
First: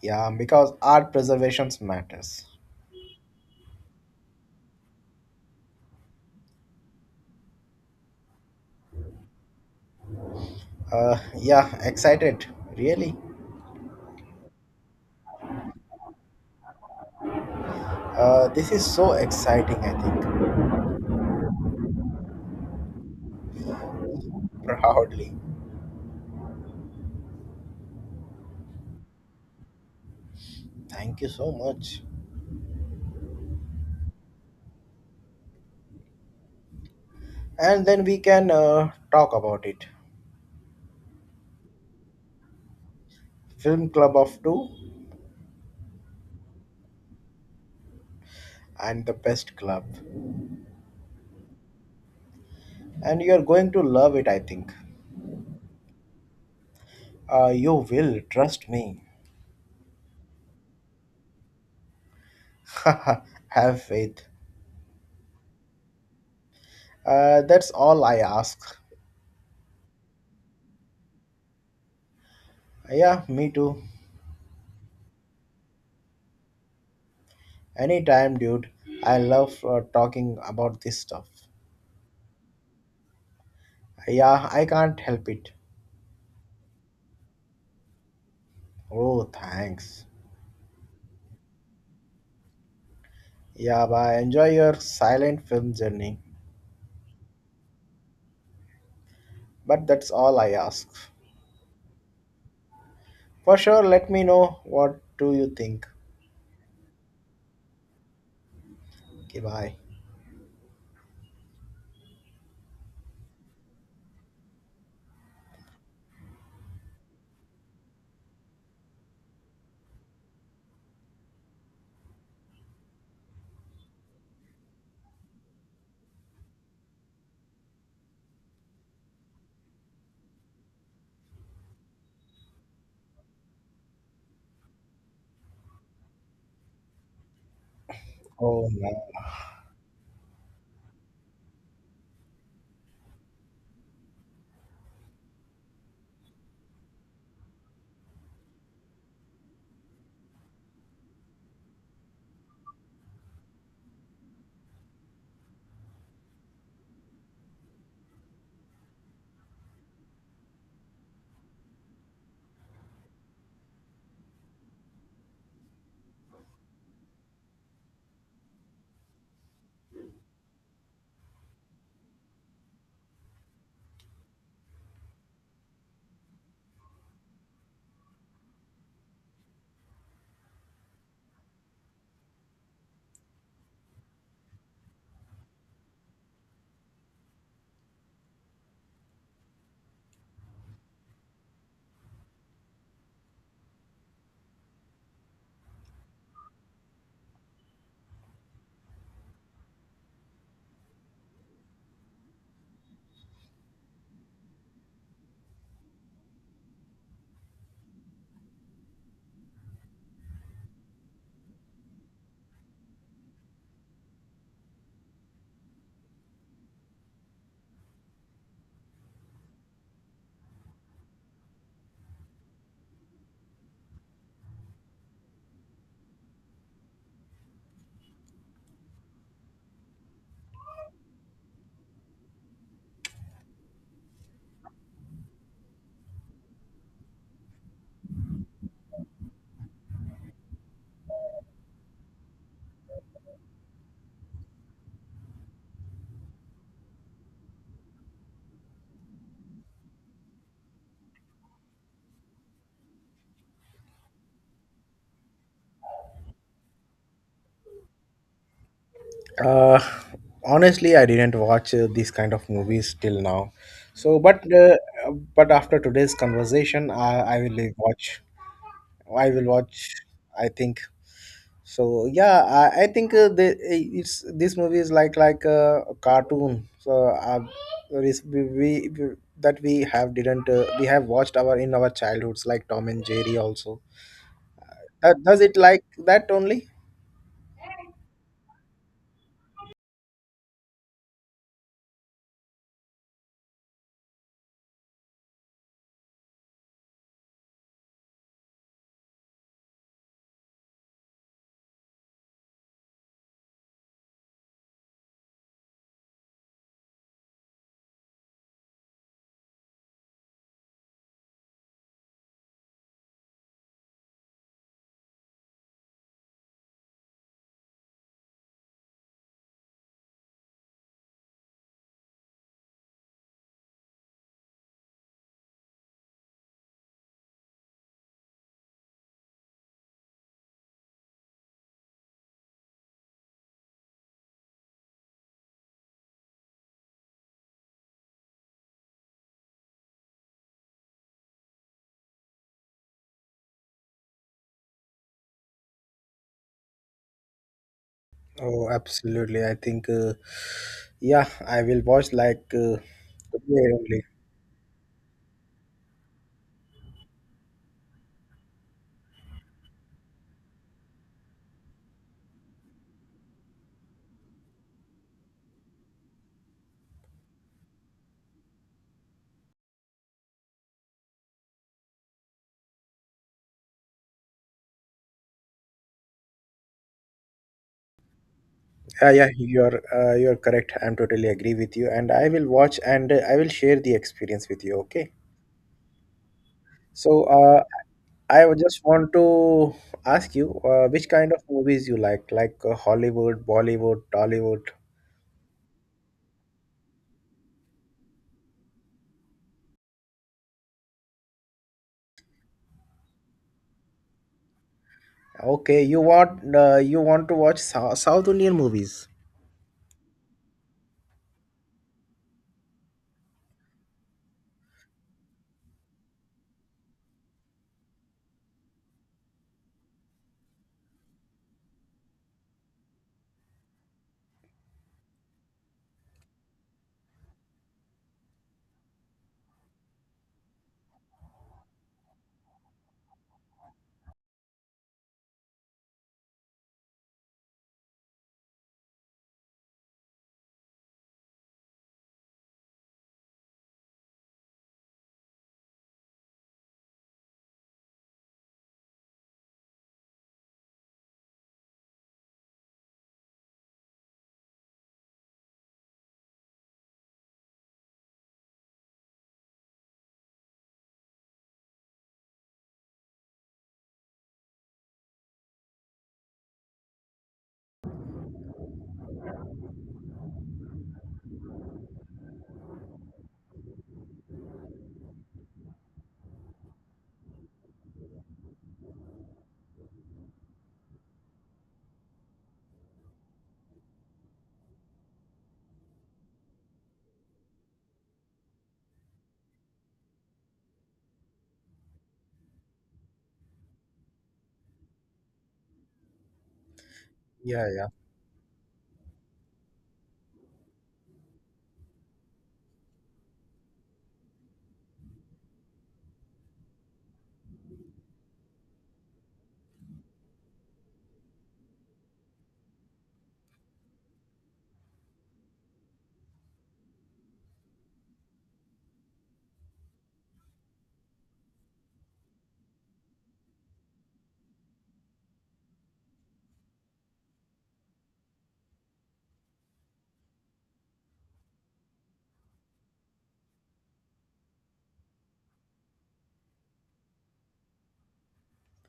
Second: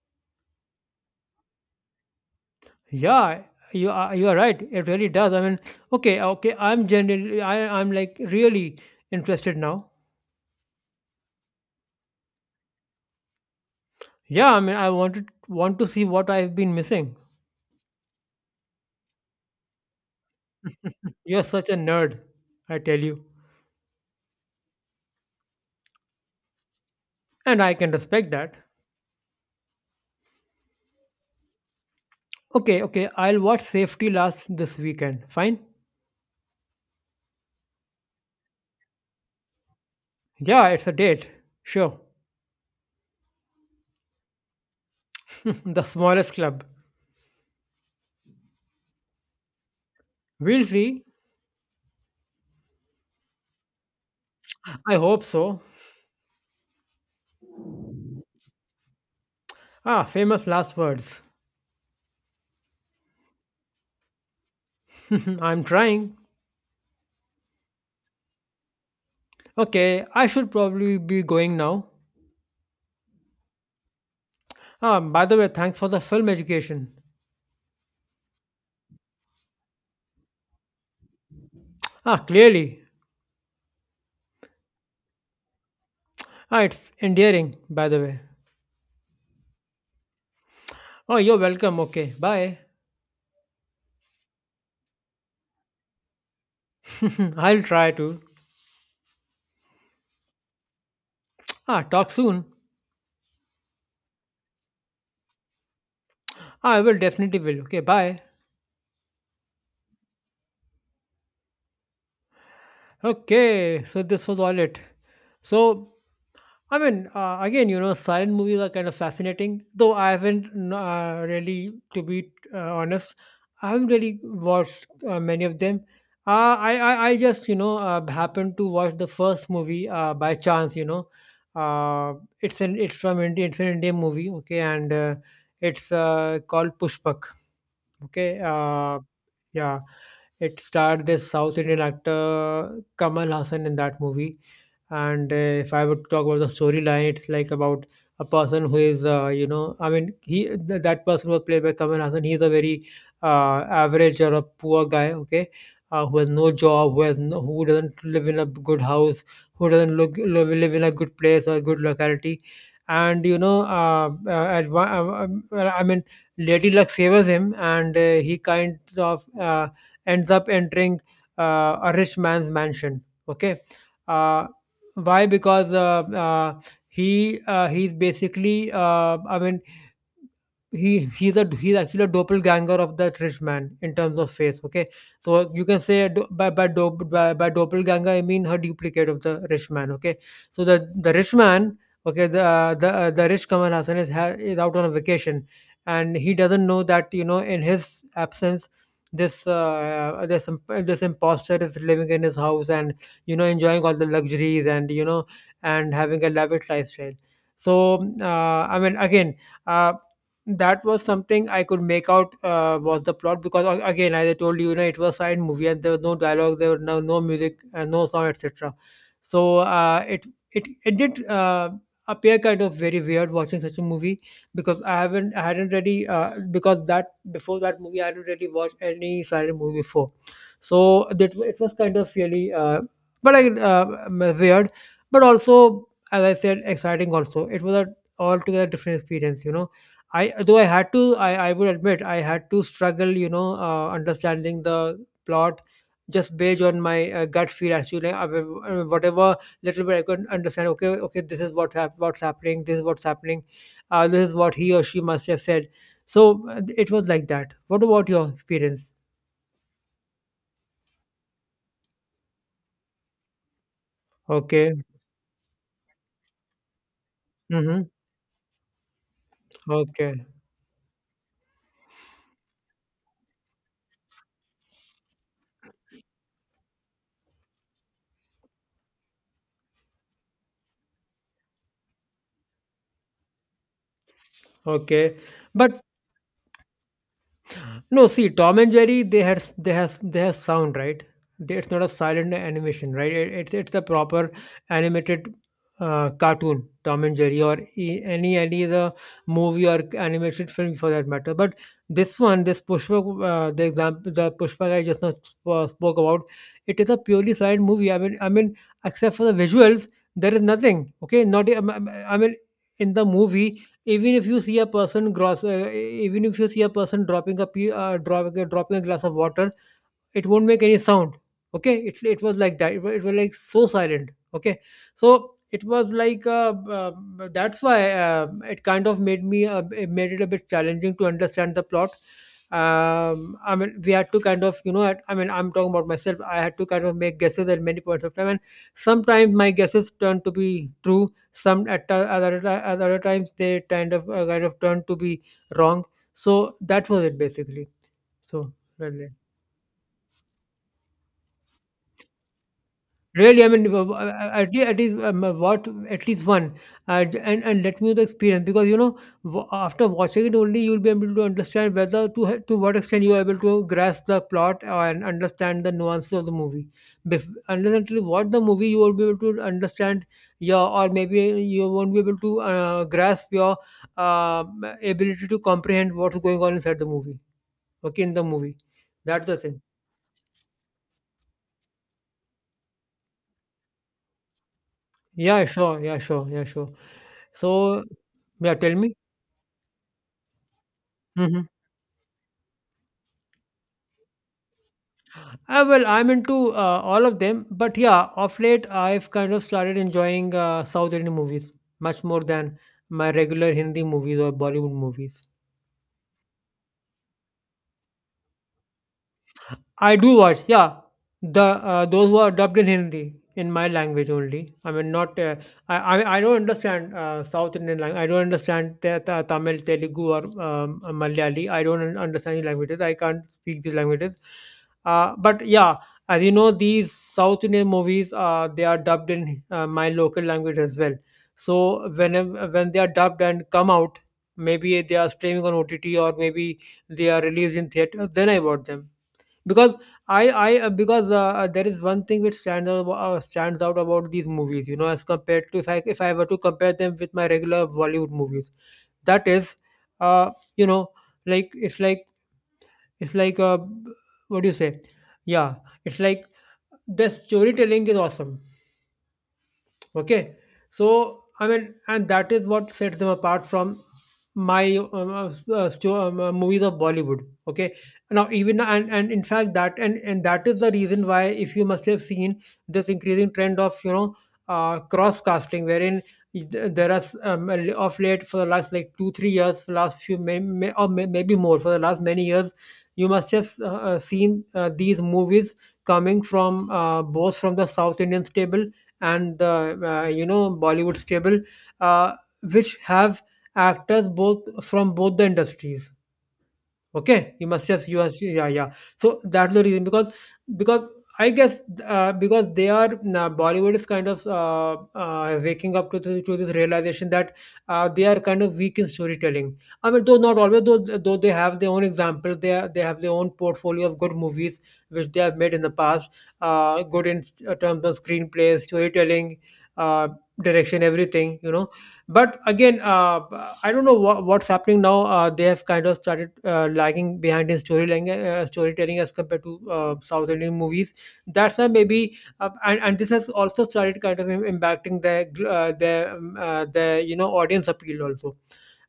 Speaker 1: Yeah, because art preservation matters.
Speaker 2: Yeah, you are you are right. It really does. I mean, okay, okay. I'm generally I I'm like really interested now.
Speaker 1: Uh, yeah, excited. Really?
Speaker 2: Yeah, I mean, I wanted want to see what I've been missing.
Speaker 1: Uh, this is so exciting, I think.
Speaker 2: You're such a nerd, I tell you.
Speaker 1: Proudly.
Speaker 2: And I can respect that.
Speaker 1: Thank you so much.
Speaker 2: Okay, okay, I'll watch Safety Last this weekend. Fine?
Speaker 1: And then we can uh, talk about it.
Speaker 2: Yeah, it's a date. Sure.
Speaker 1: Film Club of Two,
Speaker 2: The smallest club.
Speaker 1: and the Best Club.
Speaker 2: We'll see.
Speaker 1: And you're going to love it, I think.
Speaker 2: I hope so.
Speaker 1: Uh, you will, trust me.
Speaker 2: Ah, famous last words.
Speaker 1: Have faith.
Speaker 2: I'm trying.
Speaker 1: Uh, that's all I ask.
Speaker 2: Okay, I should probably be going now.
Speaker 1: Yeah, me too.
Speaker 2: Ah, by the way, thanks for the film education.
Speaker 1: Anytime, dude. I love uh, talking about this stuff.
Speaker 2: Ah, clearly.
Speaker 1: Yeah, I can't help it.
Speaker 2: Ah, it's endearing, by the way.
Speaker 1: Oh, thanks.
Speaker 2: Oh, you're welcome. Okay, bye.
Speaker 1: Yeah, bye. Enjoy your silent film journey.
Speaker 2: I'll try to.
Speaker 1: But that's all I ask.
Speaker 2: Ah, talk soon.
Speaker 1: For sure, let me know what do you think.
Speaker 2: I will definitely will. Okay, bye.
Speaker 1: Okay, bye.
Speaker 2: Okay, so this was all it. So, I mean, uh, Again, you know, silent movies are kind of fascinating, though I haven't n- uh, really, to be uh, honest, I haven't really watched uh, many of them. Uh, I, I, I just, you know, uh, happened to watch the first movie uh, by chance, you know. Uh, it's an it's from India, it's an Indian movie, okay, and uh, it's uh, called Pushpak, okay.
Speaker 1: Oh man.
Speaker 2: Uh, yeah, it starred this South Indian actor Kamal Hassan in that movie. And uh, if I would talk about the storyline, it's like about a person who is, uh, you know, I mean, he th- that person was played by Kamal Hassan. He's a very uh, average or a poor guy, okay, uh, who has no job, who has no, who doesn't live in a good house, who doesn't look live, live in a good place or a good locality. And you know, uh, uh, at one, uh, um, well, I mean, Lady Luck favors him, and uh, he kind of uh, ends up entering uh, a rich man's mansion. Okay, uh, why? Because uh, uh, he uh, he's basically uh, I mean he he's a he's actually a doppelganger of that rich man in terms of face. Okay, so you can say do- by by, do, by by doppelganger I mean her duplicate of the rich man. Okay, so the the rich man, okay, the uh, the uh, the rich Kamal Hassan is ha- is out on a vacation, and he doesn't know that, you know, in his absence this uh, this imp- this imposter is living in his house and, you know, enjoying all the luxuries and, you know, and having a lavish lifestyle. So uh, I mean again Uh, that was something I could make out uh, was the plot because, a- again, as I told you, you know, it was side movie and there was no dialogue, there was no no music, uh, no sound, et cetera. So uh, it it it did uh, appear kind of very weird watching such a movie because I haven't I hadn't really uh, because that before that movie I hadn't really watched any silent movie before, so that it was kind of really uh, but like uh, weird, but also, as I said, exciting. Also, it was a altogether different experience, you know. I though I had to I I would admit I had to struggle, you know, uh, understanding the plot just based on my uh, gut feel as to like uh, wh- uh, whatever little bit I could understand. Okay, okay, this is what's hap- what's happening. This is what's happening. Uh, this is what he or she must have said. So uh, it was like that. What about your experience?
Speaker 1: Uh, Honestly, I didn't watch uh, these kind of movies till now. So, but uh,
Speaker 2: Okay.
Speaker 1: but after today's conversation, I, I will
Speaker 2: Mm-hmm.
Speaker 1: watch. I will watch.
Speaker 2: Okay.
Speaker 1: I think so. Yeah, I, I think uh, the eh, it's this movie is like like uh, a cartoon. So uh, there is- we, we we- that we have didn't uh, we have watched our in our childhoods like Tom and Jerry also. Uh,
Speaker 2: Okay.
Speaker 1: does it
Speaker 2: But
Speaker 1: like that only?
Speaker 2: no, see, Tom and Jerry, they had they have they have sound, right? They- It's not a silent animation, right? It- It's it's a proper animated uh, cartoon, Tom and Jerry, or e- any any the movie or animated film for that matter. But this one, this Pushpa, uh, the example, the Pushpa guy just now sp- uh, spoke about, it is a purely silent movie. I mean, I mean, except for the visuals, there is nothing. Okay, not e- I mean, I mean, in the movie even if you see a person gross uh, even if you see a person dropping a pe- uh, dropping, dropping a glass of water, it won't make any sound. Okay, it, it was like that. It was, it was like so silent. Okay, so it was like uh, uh, that's why uh, it kind of made me uh, it made it a bit challenging to understand the plot. um, I mean, we had to kind of, you know, at- I mean, I'm talking about myself. I had to kind of make guesses at many points of time, and sometimes my guesses turned to be true. Some at o- other ti- at other times they kind of uh, kind of turned to be wrong. So that was it basically. So
Speaker 1: Oh,
Speaker 2: well,
Speaker 1: absolutely. I think uh, yeah, I will watch like. Uh,
Speaker 2: really, I mean,
Speaker 1: yeah,
Speaker 2: w-
Speaker 1: only.
Speaker 2: w- at least, at least um, uh, what at least one, uh, j- and and let me know the experience because, you know, w- after watching it only you'll be able to understand whether to h- to what extent you are able to grasp the plot and understand the nuances of the movie. Bef- unless until you watch the movie, you won't be able to understand your, or maybe you won't be able to uh, grasp your uh, ability to comprehend what's going on inside the movie. Okay, in the movie,
Speaker 1: Yeah,
Speaker 2: that's
Speaker 1: yeah,
Speaker 2: the thing.
Speaker 1: you're uh, you're correct. I'm totally agree with you, and I will watch and uh, I will share the experience with you. Okay.
Speaker 2: Yeah, sure. Yeah, sure. Yeah, sure.
Speaker 1: So, uh,
Speaker 2: So
Speaker 1: I
Speaker 2: yeah,
Speaker 1: would
Speaker 2: tell
Speaker 1: just
Speaker 2: me.
Speaker 1: want to ask you uh, which kind of
Speaker 2: Mhm.
Speaker 1: movies you like, like uh, Hollywood, Bollywood, Tollywood.
Speaker 2: Uh, well, I'm into uh, all of them, but yeah, of late I've kind of started enjoying uh, South Indian movies much more than my regular Hindi movies or Bollywood movies.
Speaker 1: Okay, you want uh, you want to watch Sou- South Indian movies.
Speaker 2: I do watch, yeah. The uh, those who are dubbed in Hindi in my language only. I mean, not uh, I, I. I don't understand uh, South Indian language. I don't understand Ta- Ta- Tamil, Telugu, or um, Malayali. I don't un- understand these languages. I can't speak these languages. Uh, but yeah, as you know, these South Indian movies uh, they are dubbed in uh, my local language as well. So when when they are dubbed and come out, maybe they are streaming on O T T or maybe they are released in theater. Then I watch them because I I uh, because uh, uh, there is one thing which stands out, uh, stands out about these movies, you know, as compared to if I if I were to compare them with my regular Bollywood movies, that is, uh, you know, like it's like it's like uh, what do you say? Yeah, it's like the storytelling is awesome. Okay, so I mean and that is what sets them apart from my um, uh, s- uh, sto- um, uh, movies of Bollywood. Okay, now even and and in fact that and and that is the reason why if you must have seen this increasing trend of, you know, uh, cross casting wherein th- there are s- um, a li- of late for the last like two three years for last few may, may, or may, maybe more for the last many years, you must have uh, uh, seen uh, these movies coming from uh, both from the South Indian stable and the uh, you know Bollywood stable, uh, which have actors both from both the industries. Okay, you must
Speaker 1: Yeah, yeah,
Speaker 2: just you must, yeah, yeah. So that's the reason because because I guess uh, because they are nah, Bollywood is kind of uh, uh, waking up to this, to this realization that uh, they are kind of weak in storytelling. I mean, though not always, though though they have their own example, they are, they have their own portfolio of good movies which they have made in the past. Uh, good in uh, terms of screenplay, storytelling, uh, direction, everything. You know, but again, uh, I don't know wha what's happening now. Uh, they have kind of started uh, lagging behind in storytelling, uh, storytelling as compared to uh, South Indian movies. That's why maybe, uh, and, and this has also started kind of im- impacting their gl- uh, their um, uh, their you know audience appeal also,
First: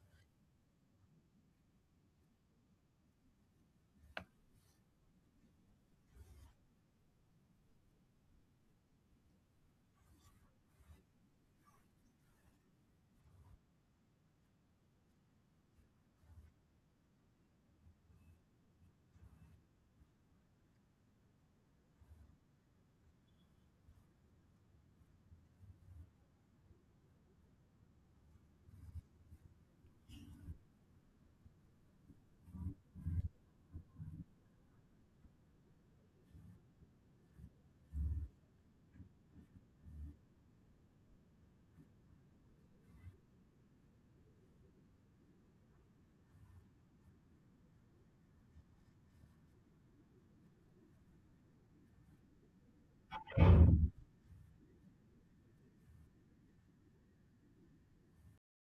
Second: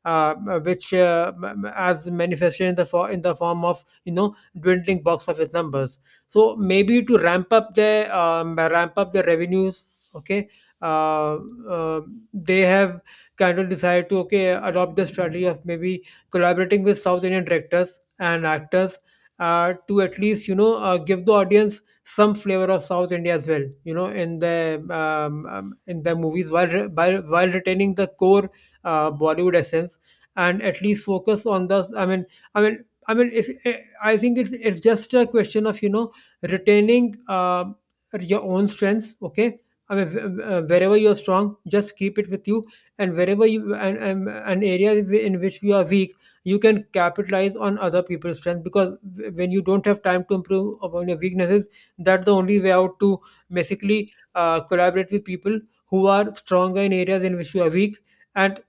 Speaker 2: uh, which uh, m- m- as manifested in the for, in the form of you know dwindling box office numbers. So maybe to ramp up the um, ramp up the revenues, okay, uh, uh, they have kind of decided to, okay, adopt the strategy of maybe collaborating with South Indian directors and actors, uh, to at least you know uh, give the audience some flavor of South India as well. You know, in the um, um, in the movies while re- while, while retaining the core uh, Bollywood essence and at least focus on the. I mean, I mean. I mean, it's, eh, I think it's it's just a question of you know retaining uh, your own strengths. Okay, I mean, wh- uh, wherever you're strong, just keep it with you, and wherever you and, and, and areas whi- in which you are weak, you can capitalize on other people's strength, because wh- when you don't have time to improve upon your weaknesses, that's the only way out, to basically uh, collaborate with people who are stronger in areas in which you are weak, and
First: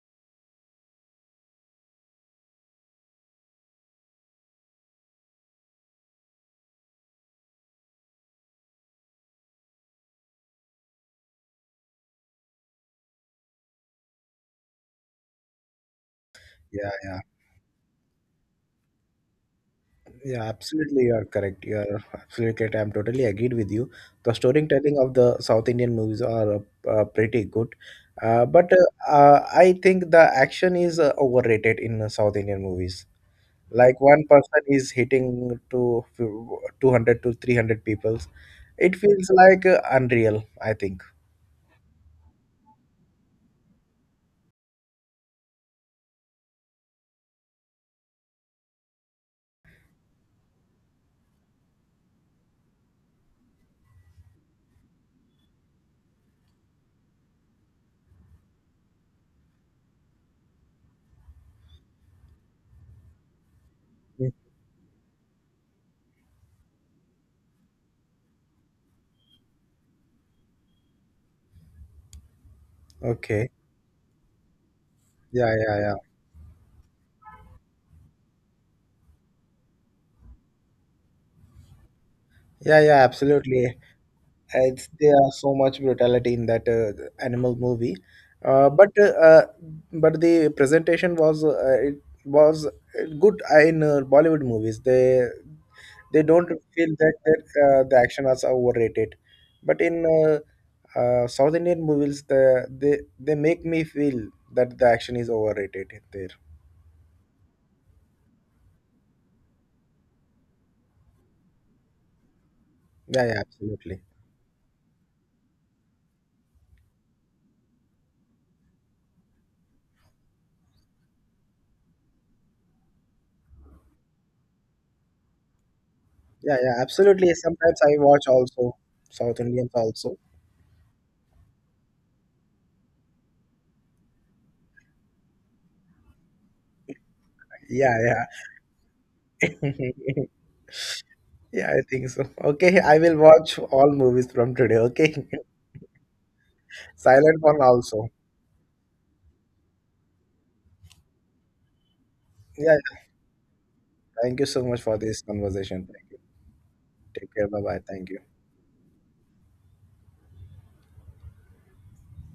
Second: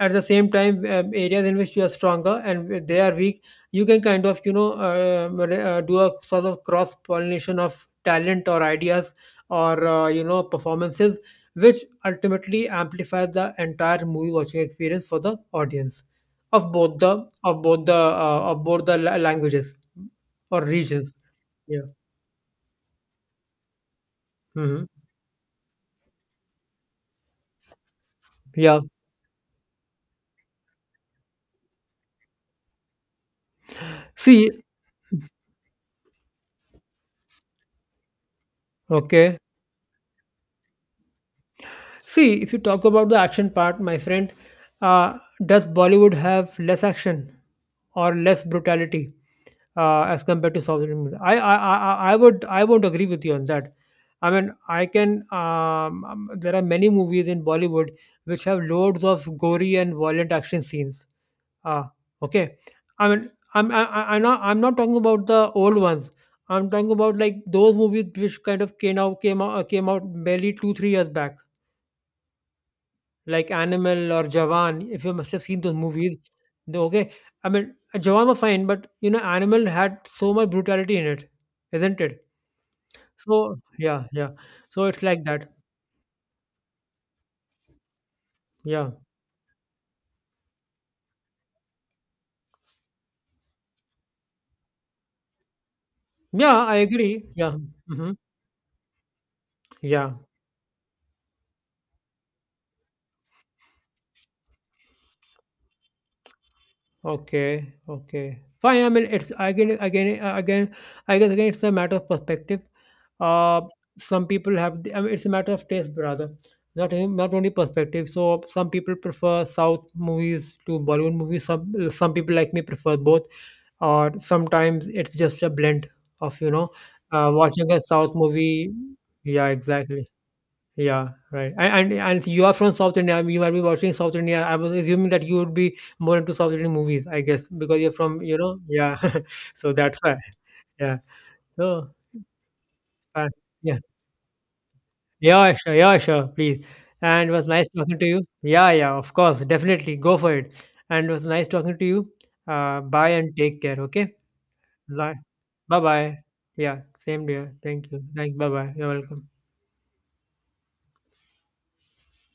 Speaker 2: at the same time, uh, areas in which you are stronger and where they are weak, you can kind of you know uh, re- uh, do a sort of cross pollination of talent or ideas, or uh, you know performances, which ultimately amplifies the entire movie watching experience for the audience of
Speaker 1: yeah,
Speaker 2: both the
Speaker 1: yeah,
Speaker 2: of both the uh, of both the la- languages
Speaker 1: yeah.
Speaker 2: or
Speaker 1: Absolutely, you
Speaker 2: regions.
Speaker 1: are correct. You
Speaker 2: Yeah.
Speaker 1: are absolutely correct. I'm totally agreed with you. The
Speaker 2: Hmm.
Speaker 1: storytelling of the South Indian movies are uh, uh, pretty good, uh, but
Speaker 2: Yeah,
Speaker 1: uh, uh, I think the action is uh, overrated in uh, South Indian movies. Like one
Speaker 2: see.
Speaker 1: person is hitting to two hundred to three hundred people. It feels
Speaker 2: Okay,
Speaker 1: like uh, unreal, I think.
Speaker 2: see, if you talk about the action part, my friend, uh, does Bollywood have less action or less brutality uh, as compared to South Indian? I, I I I I would I won't agree with you on that. I mean, I can. Um, um, there are many movies in Bollywood which have loads of gory and violent action scenes. Ah, okay. I mean, I'm I, I- I'm
Speaker 1: Mm.
Speaker 2: not I'm not talking about the old ones. I'm talking about like those movies which kind of came out came out came out barely two three years back.
Speaker 1: Okay.
Speaker 2: Like Animal or Jawan, if you must have
Speaker 1: Yeah,
Speaker 2: seen those
Speaker 1: yeah, yeah.
Speaker 2: movies, the- okay. I mean, uh, Jawan was fine, but you know, Animal had so much brutality in it, isn't it?
Speaker 1: Yeah, yeah,
Speaker 2: So
Speaker 1: absolutely.
Speaker 2: yeah, yeah. So
Speaker 1: It's
Speaker 2: it's
Speaker 1: there
Speaker 2: like
Speaker 1: are
Speaker 2: that.
Speaker 1: so much brutality in that uh, animal movie. Uh, but
Speaker 2: Yeah,
Speaker 1: uh, uh, but the presentation was uh, it was good in uh, Bollywood movies. They they don't
Speaker 2: yeah, I
Speaker 1: feel that,
Speaker 2: agree.
Speaker 1: that
Speaker 2: Yeah.
Speaker 1: uh, the
Speaker 2: Hmm.
Speaker 1: action was overrated. But in
Speaker 2: Yeah.
Speaker 1: uh, uh, South Indian movies, the, they they make me feel that the action is overrated there.
Speaker 2: Okay, okay, fine. I mean, it's again, again, uh, again. I guess again, it's a matter of perspective.
Speaker 1: Yeah, yeah,
Speaker 2: uh,
Speaker 1: absolutely.
Speaker 2: some people have, I mean, it's a matter of taste, brother, not even- not only perspective. So some people prefer south movies to Bollywood movies, some some people like me prefer both, or sometimes it's just a blend of, you
Speaker 1: Yeah,
Speaker 2: know,
Speaker 1: yeah,
Speaker 2: uh,
Speaker 1: absolutely.
Speaker 2: watching
Speaker 1: Sometimes
Speaker 2: a
Speaker 1: I
Speaker 2: south
Speaker 1: watch
Speaker 2: movie.
Speaker 1: also South
Speaker 2: Yeah,
Speaker 1: Indians
Speaker 2: exactly.
Speaker 1: also.
Speaker 2: Yeah, right. And, and and you are from South India. I mean, you might be watching South India. I was assuming that you would be more into South Indian movies, I guess, because you're
Speaker 1: Yeah,
Speaker 2: from,
Speaker 1: yeah.
Speaker 2: you know. Yeah. So that's why. Yeah.
Speaker 1: Yeah, I
Speaker 2: So,
Speaker 1: think so. Okay, I will
Speaker 2: uh,
Speaker 1: watch
Speaker 2: yeah.
Speaker 1: all movies from today, okay?
Speaker 2: Yeah, sure. Yeah, sure, please. And it
Speaker 1: Silent
Speaker 2: was
Speaker 1: one
Speaker 2: nice talking to
Speaker 1: also.
Speaker 2: you. Yeah, yeah, of course, definitely. Go for it. And it was nice talking to you.
Speaker 1: Yeah,
Speaker 2: Uh,
Speaker 1: yeah.
Speaker 2: bye and take care. Okay.
Speaker 1: Thank you so much for this
Speaker 2: Bye
Speaker 1: conversation. Thank
Speaker 2: bye.
Speaker 1: you.
Speaker 2: Yeah. Same,
Speaker 1: Take care.
Speaker 2: dear.
Speaker 1: Bye bye.
Speaker 2: Thank you.
Speaker 1: Thank you.
Speaker 2: Thank, bye bye. You're welcome.